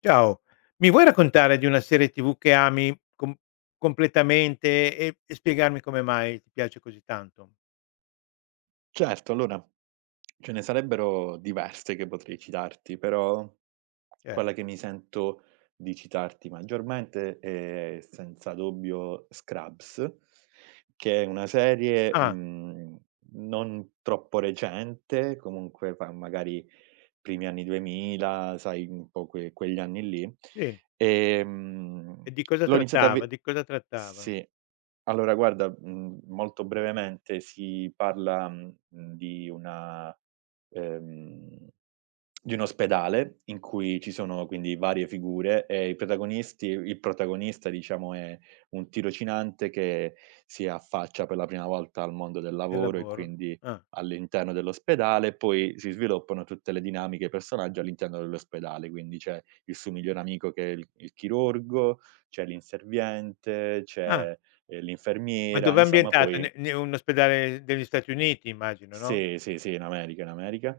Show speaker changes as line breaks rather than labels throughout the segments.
Ciao, mi vuoi raccontare di una serie TV che ami completamente e spiegarmi come mai ti piace così tanto?
Certo, allora ce ne sarebbero diverse che potrei citarti, però
Cer
quella che mi sento di citarti maggiormente è senza dubbio Scrubs, che è una serie,
ah,
non troppo recente, comunque fa magari primi anni 2000, sai un po' quegli anni lì.
sì.
Ehm,
E di cosa
l'ho iniziata a
trattava?
ve
Di cosa trattava?
sì. Allora guarda, molto brevemente si parla, di una ehm, di un ospedale in cui ci sono quindi varie figure e i protagonisti il protagonista diciamo è un tirocinante che si affaccia per la prima volta al mondo del
Del
lavoro e
lavoro?
quindi
Ah,
all'interno dell'ospedale, e poi si sviluppano tutte le dinamiche e i personaggi all'interno dell'ospedale. Quindi c'è il suo migliore amico che è il chirurgo, c'è l'inserviente,
ah,
c'è
ma
l'infermiera,
dov'è
insomma
ambientato?
poi
Ne ne un ospedale degli Stati Uniti immagino, no?
sì, sì, sì, in America, in America.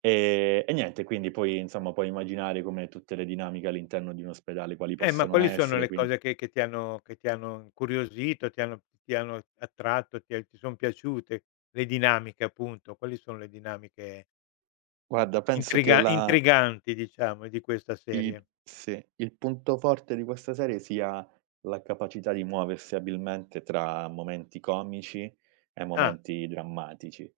E niente, quindi poi insomma puoi immaginare come tutte le dinamiche all'interno di un ospedale quali
Ma
possono
quali sono
essere.
le
Quin
cose che ti hanno incuriosito, ti hanno attratto, ti son piaciute? Le dinamiche appunto, quali sono le dinamiche
guarda penso che la
Intriganti diciamo di questa
I
serie.
sì, il punto forte di questa serie sia la capacità di muoversi abilmente tra momenti comici e
Ah,
momenti drammatici.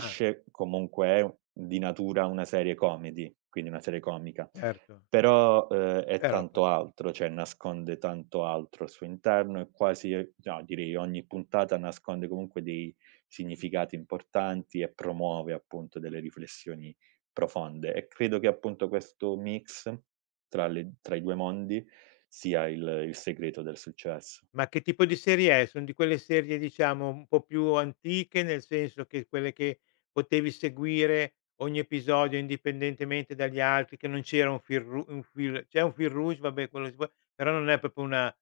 ah,
comunque, è di natura una serie comedy, quindi una serie comica,
certo,
però, è
però poi
tanto altro, cioè nasconde tanto altro al suo interno e quasi no, direi ogni puntata nasconde comunque dei significati importanti e promuove appunto delle riflessioni profonde, e credo che appunto questo mix tra i 2 mondi, sia il segreto del successo.
ma che tipo di serie è? Son di quelle serie diciamo un po' più antiche, nel senso che quelle che potevi seguire ogni episodio indipendentemente dagli altri, che non c'era un fil ru un fil c'è un fil rouge, vabbè quello si può però non è proprio una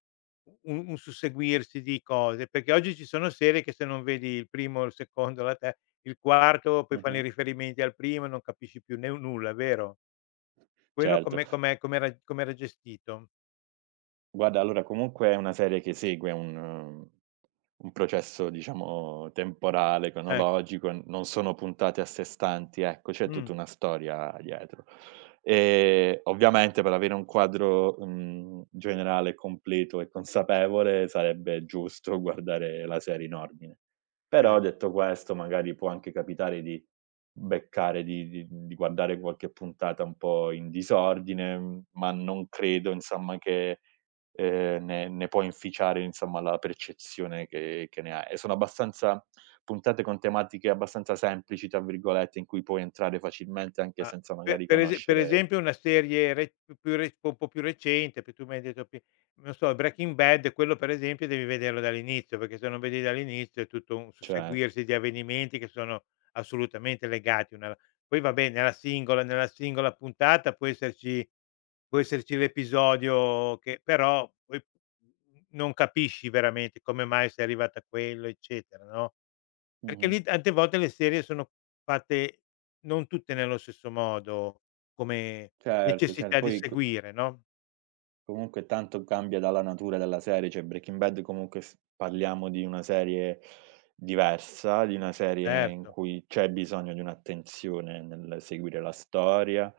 un susseguirsi di cose, perché oggi ci sono serie che se non vedi il primo, il secondo, la te il quarto, poi fanno i
Mh-mh.
riferimenti al primo e non capisci più ne nulla, vero? Quello
Certo.
com'era com'era gestito?
Guarda, allora comunque è una serie che segue un processo diciamo temporale,
Ecco.
cronologico, n non sono puntate a sé stanti, ecco, c'è
Mh,
tutta una storia dietro. Ovviamente per avere un quadro, generale, completo e consapevole, sarebbe giusto guardare la serie in ordine. Però
certo.
detto questo, magari può anche capitare di beccare di guardare qualche puntata un po' in disordine, ma non credo insomma che ne può inficiare insomma la percezione che ne hai. E sono abbastanza puntate con tematiche abbastanza "semplici" tra virgolette, in cui puoi entrare facilmente anche
Ma
senza
pe
magari
per ese per
conoscere.
esempio una serie re più più re un po' più recente, p tu mi hai detto pi non so, Breaking Bad, quello per esempio devi vederlo dall'inizio, perché se non vedi dall'inizio è tutto un
Certo.
susseguirsi di avvenimenti che sono assolutamente legati una poi vabbè nella singola puntata può esserci l'episodio che però poi non capisci veramente come mai sei arrivato a quello, eccetera, no? Perché
Mh-mh.
lì tante volte le serie sono fatte non tutte nello stesso modo, come
Certo, cer
necessità di
poi co
seguire, no,
Comunque tanto cambia dalla natura della serie, cioè Breaking Bad comunque, s parliamo di una serie diversa, di una serie in
certo.
cui c'è bisogno di un'attenzione nel seguire la storia,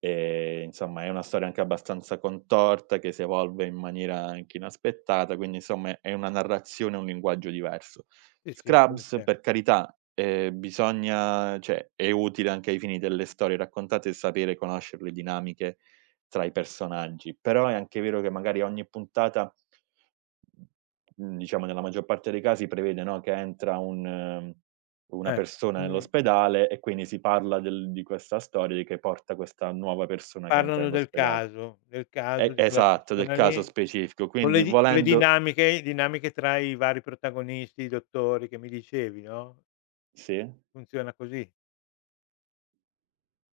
insomma è una storia anche abbastanza contorta, che si evolve in maniera anche inaspettata, quindi insomma è una narrazione, un linguaggio diverso.
Sì, sì, quello è
Scrubs,
cer
per carità, bisogna cioè è utile anche ai fini delle storie raccontate sapere, conoscere le dinamiche tra i personaggi, però è anche vero che magari ogni puntata, mhmm, diciamo nella maggior parte dei casi prevede, no, che entra un una
eh,
persona
mhmm,
nell'ospedale, e quindi si parla del di questa storia che porta questa nuova persona che entra
parlano
nell'ospedale.
del caso
E
di quella
esatto, del
persona
caso
lì,
specifico.
con
Quindi
le di con le
volendo.
dinamiche tra i vari protagonisti, i dottori che mi dicevi, no,
Sì?
funziona così.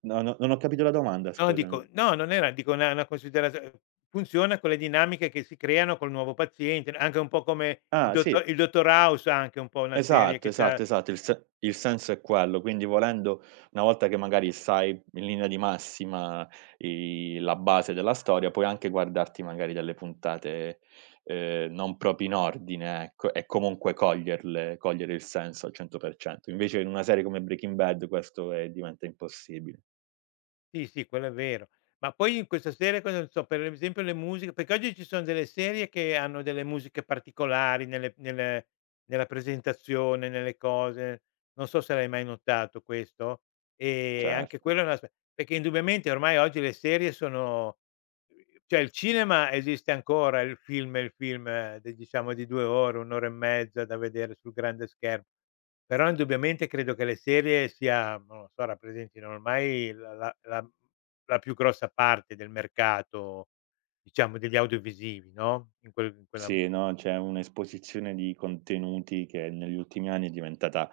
No, no, non ho capito la domanda,
No dico
scusami.
no, non era dico una considerazio funziona con le dinamiche che si creano col nuovo paziente, anche un po' come
Ah sì.
il dottor House anche un po' una serie
Esatto,
che
esatto,
c'ha.
esatto. Il se il senso è quello. Quindi, volendo, una volta che magari sai in linea di massima i la base della storia, puoi anche guardarti magari delle puntate, non proprio in ordine, ecco, e comunque coglierle cogliere il senso al 100%. Invece in una serie come Breaking Bad questo è diventa impossibile.
Sì, sì, quello è vero. Ma poi in questa serie cosa ne so, per esempio le musiche perché oggi ci sono delle serie che hanno delle musiche particolari nelle nelle nella presentazione, nelle cose. Non so se l'hai mai notato questo. Anche
Certo.
quello è un aspe perché indubbiamente ormai oggi le serie sono cioè il cinema esiste ancora, il film è il film de diciamo di 2 ore, 1 ora e mezza da vedere sul grande schermo. Però indubbiamente credo che le serie sia non lo so, rappresentino ormai la più grossa parte del mercato, diciamo degli audiovisivi, no, in quella
Sì, no, c'è un'esposizione di contenuti che negli ultimi anni è diventata,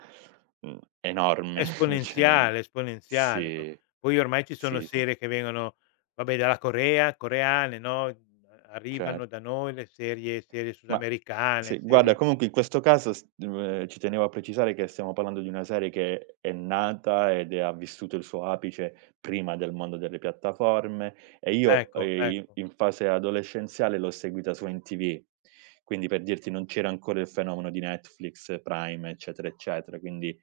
enorme, cioè
esponenziale, esponenziale pro
sì.
poi ormai ci sono
Sì, sì,
serie che vengono vabbè dalla Corea, coreane, no, mhmm, arrivano da
certo.
noi le serie
Ma
sudamericane,
sì, guarda,
serie
comunque in questo caso s ci tenevo a precisare che stiamo parlando di una serie che è nata ed è ha vissuto il suo apice prima del mondo delle piattaforme, e io,
ecco, ecco,
in fase adolescenziale l'ho seguita su MTV. Quindi per dirti, non c'era ancora il fenomeno di Netflix, Prime, eccetera, eccetera. Quindi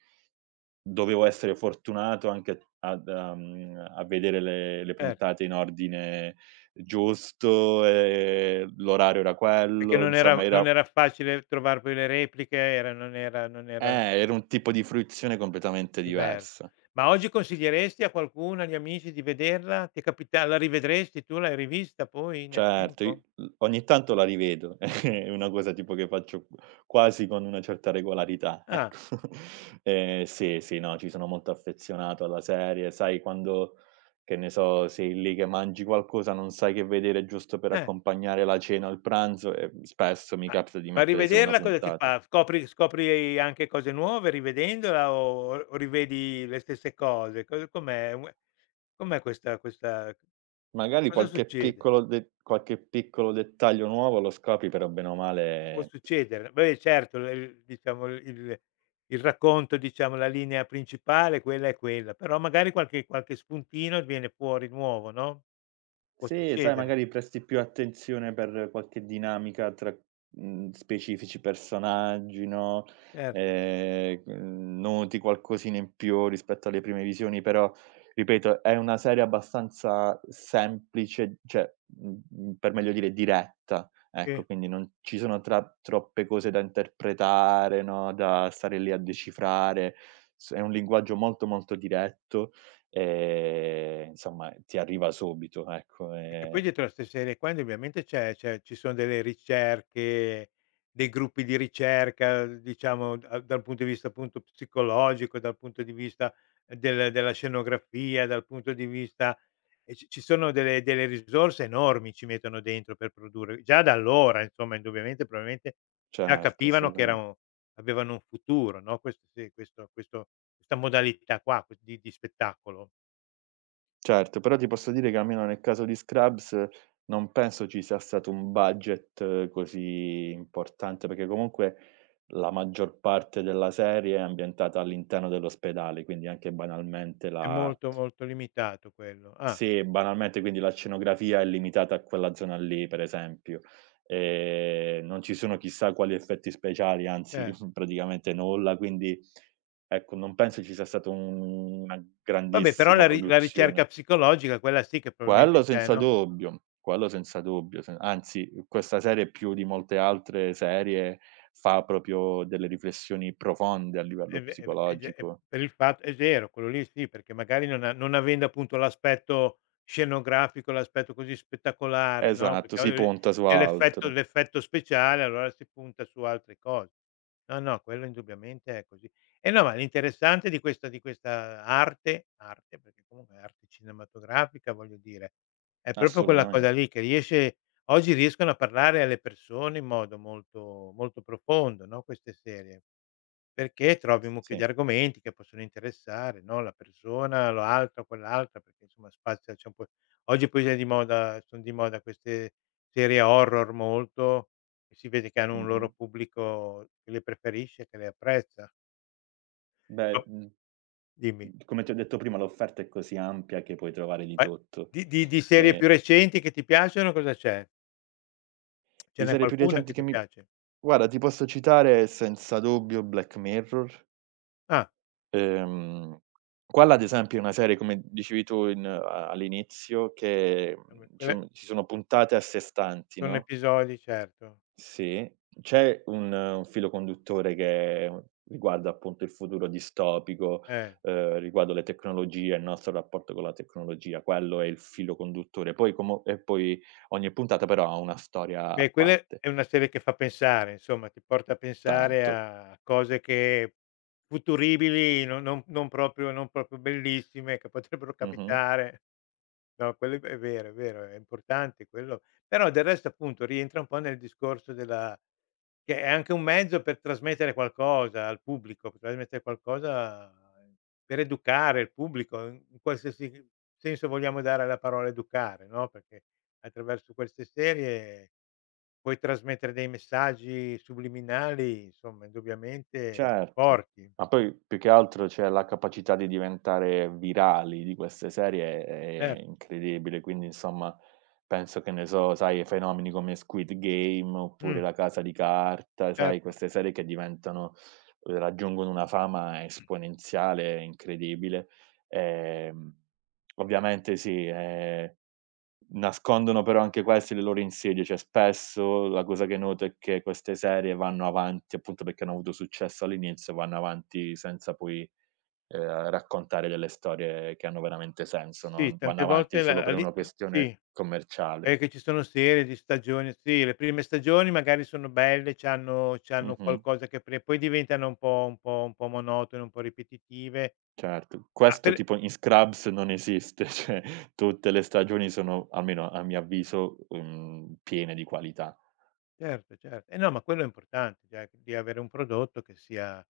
dovevo essere fortunato anche a vedere le
cer
puntate in ordine giusto, l'orario era
perché
quello, insomma
non era facile trovar poi le repliche, era non era non era.
era un tipo di fruizione completamente
Diverso.
diversa.
Ma oggi consiglieresti a qualcuno, agli amici di vederla? Ti è capita la rivedresti tu? L'hai rivista poi nel
Certo, i
tempo?
l ogni tanto la rivedo, è una cosa tipo che faccio quasi con una certa regolarità,
Ah,
ecco. Sì, sì, no, ci sono molto affezionato alla serie, sai quando, che ne so, sei lì che mangi qualcosa, non sai che vedere giusto per
eh,
accompagnare la cena o il pranzo, e spesso mi
ma
capita di
ma
mettere solo una
rivederla cosa ti
puntata.
fa? Scopri anche cose nuove rivedendola o rivedi le stesse cose? Co Com'è? Com'è questa
Magari
cosa succede?
qualche piccolo dettaglio nuovo lo scopri, però bene o
Può
male.
succedere. Beh, certo, l il diciamo il racconto, diciamo, la linea principale quella è quella, però magari qualche spuntino viene fuori nuovo, no, può
Sì, sai,
succedere,
magari presti più attenzione per qualche dinamica tra, specifici personaggi, no,
certo,
noti qualcosina in più rispetto alle prime visioni, però ripeto, è una serie abbastanza semplice, cioè, per meglio dire diretta,
sì.
ecco, quindi non ci sono tra troppe cose da interpretare, no, da stare lì a decifrare. S è un linguaggio molto, molto diretto. Insomma ti arriva subito, ecco.
Perché poi dietro a 'ste serie qua indubbiamente c'è c'è ci sono delle ricerche, dei gruppi di ricerca, diciamo da dal punto di vista appunto psicologico, dal punto di vista della scenografia, dal punto di vista e ci sono delle risorse enormi ci mettono dentro per produrre. Già da allora insomma indubbiamente probabilmente già
Certo,
capivano che
assolutamen
erano avevano un futuro, no, questo sì, questo questa modalità qua di spettacolo.
certo, però ti posso dire che almeno nel caso di Scrubs, non penso ci sia stato un budget così importante, perché comunque la maggior parte della serie è ambientata all'interno dell'ospedale, quindi anche banalmente,
È
la
molto, molto limitato quello. Ah,
sì, banalmente quindi la scenografia è limitata a quella zona lì, per esempio. Non ci sono chissà quali effetti speciali, anzi
cer
praticamente nulla, quindi ecco, non penso ci sia stata un una
vabbè, però
grandissima
la ricerca
produzione.
psicologica quella sì che probabilmente c'è, no?
Quello senza dubbio, se anzi, questa serie più di molte altre serie fa proprio delle riflessioni profonde a
È
livello
ve è ve è ge è
psicologico.
per il fat è vero, quello lì sì, perché magari non avendo appunto l'aspetto scenografico, l'aspetto così spettacolare, no,
Esatto,
perché
si
magari
punta su
c'è
altro.
l'effetto speciale, allora si punta su altre cose. No, no, quello indubbiamente è così. Eh no, ma l'interessante di questa arte, perché comunque è arte cinematografica, voglio dire, è proprio quella cosa
Assolutamente.
lì che riesce oggi riescono a parlare alle persone in modo molto molto profondo, no, queste serie. Perché trovi
S
un mucchio di
sì.
argomenti che possono interessare, no, la persona, l'altro, quell'altra, perché insomma spazia c'è un po' oggi poi è di moda son di moda queste serie horror molto, e si vede che hanno un
Mh-mh.
loro pubblico che le preferisce, che le apprezza.
Beh,
Ma dimmi,
come ti ho detto prima, l'offerta è così ampia che puoi trovare di
ma
tutto.
di serie
Ehm,
più recenti che ti piacciono cosa c'è? Ce
di
n'è
serie più
qualcuna
recenti
che
che
ti
mi
piace?
guarda, ti posso citare senza dubbio Black Mirror.
Ah,
Ehm, quella ad esempio è una serie, come dicevi tu in a all'inizio, che,
vabbè, quelle
diciamo ci sono puntate a sé stanti,
sono
no,
episodi certo,
sì. C'è un filo conduttore che riguarda appunto il futuro distopico,
eh.
riguardo le tecnologie, il nostro rapporto con la tecnologia, quello è il filo conduttore. Poi como e poi ogni puntata però ha una storia
Beh,
a
quella
parte,
è una serie che fa pensare, insomma, ti porta a pensare
tanto.
a cose che futuribili, no non proprio bellissime, che potrebbero
Mh-mh.
capitare. No, quello è vero, è vero, è importante quello. Però del resto, appunto, rientra un po' nel discorso della che è anche un mezzo per trasmettere qualcosa al pubblico, per trasmettere qualcosa per educare il pubblico, in qualsiasi senso vogliamo dare alla parola educare, no, perché attraverso queste serie puoi trasmettere dei messaggi subliminali, insomma, indubbiamente
Certo,
forti.
ma poi più che altro, cioè, la capacità di diventare virali di queste serie
Cer
è incredibile, quindi insomma penso che, ne so, sai, fenomeni come Squid Game oppure
mh,
La Casa di Carta, sai,
certo.
queste serie che diventano, raggiungono una fama esponenziale incredibile. Ehm, ovviamente sì, nascondono però anche questi le loro insidie, cioè spesso la cosa che noto è che queste serie vanno avanti, appunto perché hanno avuto successo all'inizio, vanno avanti senza poi, raccontare delle storie che hanno veramente senso,
Sì,
no, vanno
tante
avanti
volte
solo
la
per
lì
una
l
questione
sì,
commerciale.
perché ci sono serie di stagioni sì, le prime stagioni magari sono belle, c'hanno
Mh-mh,
qualcosa che pre poi diventano un po' monotone, un po' ripetitive.
certo.
Ah,
Questo
per
tipo in Scrubs non esiste, cioè tutte le stagioni sono, almeno a mio avviso, piene di qualità.
certo, certo. Eh no, ma quello è importante, cioè di avere un prodotto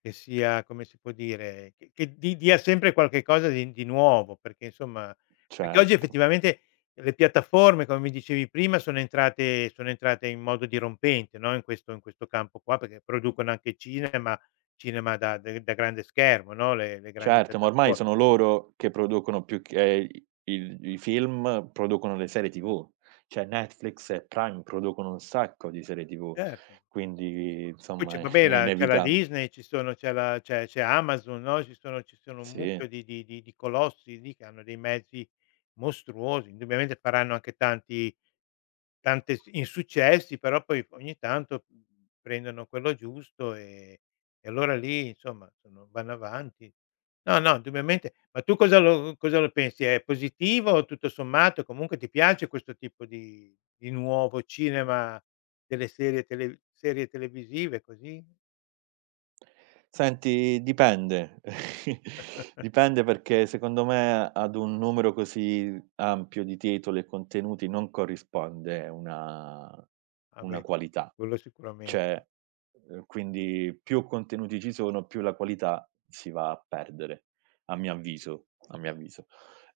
che sia come si può dire, che di dia sempre qualche cosa di nuovo, perché insomma perché oggi
Certo.
effettivamente le piattaforme, come mi dicevi prima, sono entrate in modo dirompente, no, in questo campo qua, perché producono anche cinema cinema da grande schermo, no, le grandi
Certo, ma ormai
piattaforme.
sono loro che producono, più che i il i film, producono le serie TV. Cioè Netflix e Prime producono un sacco di serie TV,
Certo.
quindi
Poi c'è
insomma
vabbè
è
la c'è la
inevitabile.
Disney, ci sono c'è la c'è c'è Amazon, no, ci sono un
Sì.
mucchio di colossi lì che hanno dei mezzi mostruosi. Indubbiamente faranno anche tanti tante s insuccessi, però poi ogni tanto, prendono quello giusto, e allora lì insomma sono vanno avanti. No, no, indubbiamente ma tu cosa lo pensi? È positivo, o tutto sommato? Comunque ti piace questo tipo di nuovo cinema, delle serie televisive così?
Senti, dipende. Dipende perché secondo me ad un numero così ampio di titoli e contenuti non corrisponde
Ah
una
beh,
qualità.
quello sicuramen
Cioè, quindi più contenuti ci sono, più la qualità si va a perdere, a mio avviso, a mio avviso.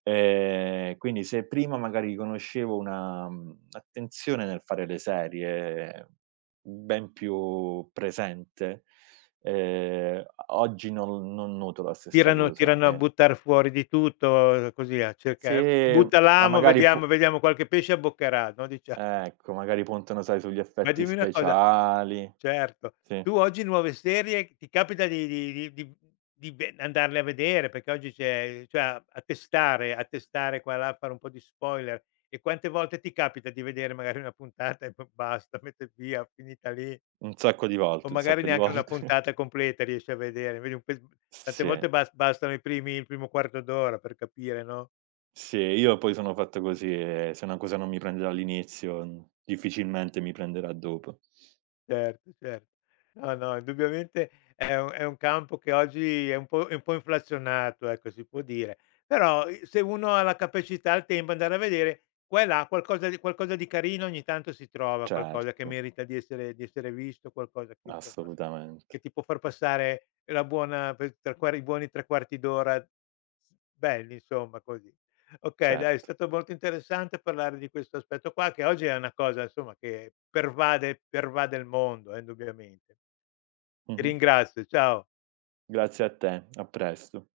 Quindi se prima magari conoscevo una, attenzione nel fare le serie ben più presente, oggi non noto la stessa
tirano
cosa,
a
eh.
buttar fuori di tutto così a cerca
Se
butta
ma
l'amo,
magari po
vediamo qualche pesce abboccherà, no, dicia
ecco, magari puntano, sai, sugli
ma
effetti
dimmi una cosa
speciali,
certo.
sì,
Tu oggi nuove serie ti capita di ve andarle a vedere? Perché oggi c'è cioè a testare qua e là, fare un po' di spoiler. E quante volte ti capita di vedere magari una puntata e poi basta, mette via, finita lì?
un sacco di
O
volte, un
magari
sacco di
neanche una
volte.
puntata completa riesci a vedere, vedi un pezz tante
Sì,
volte bastano i primi il primo quarto d'ora per capire, no,
sì, io poi sono fatto così, e se una cosa non mi prende all'inizio, difficilmente mi prenderà dopo.
certo, cer no, no, indubbiamente è un campo che oggi è un po' inflazionato, ecco, si può dire. Però, i se uno ha la capacità, il tempo, andare a vedere qua e là qualcosa di carino ogni tanto si trova, qualcosa che
Certo,
merita di essere visto, qualcosa che insomma, che
assolutamente,
ti può far passare la buona pe tre quar i buoni 3 quarti d'ora belli, insomma, così. Okay, dai, è
certo.
stato molto interessante parlare di questo aspetto qua, che oggi è una cosa insomma che pervade il mondo, indubbiamente. Ti
Mh-mh.
ringrazio, ciao.
Grazie a te, a presto.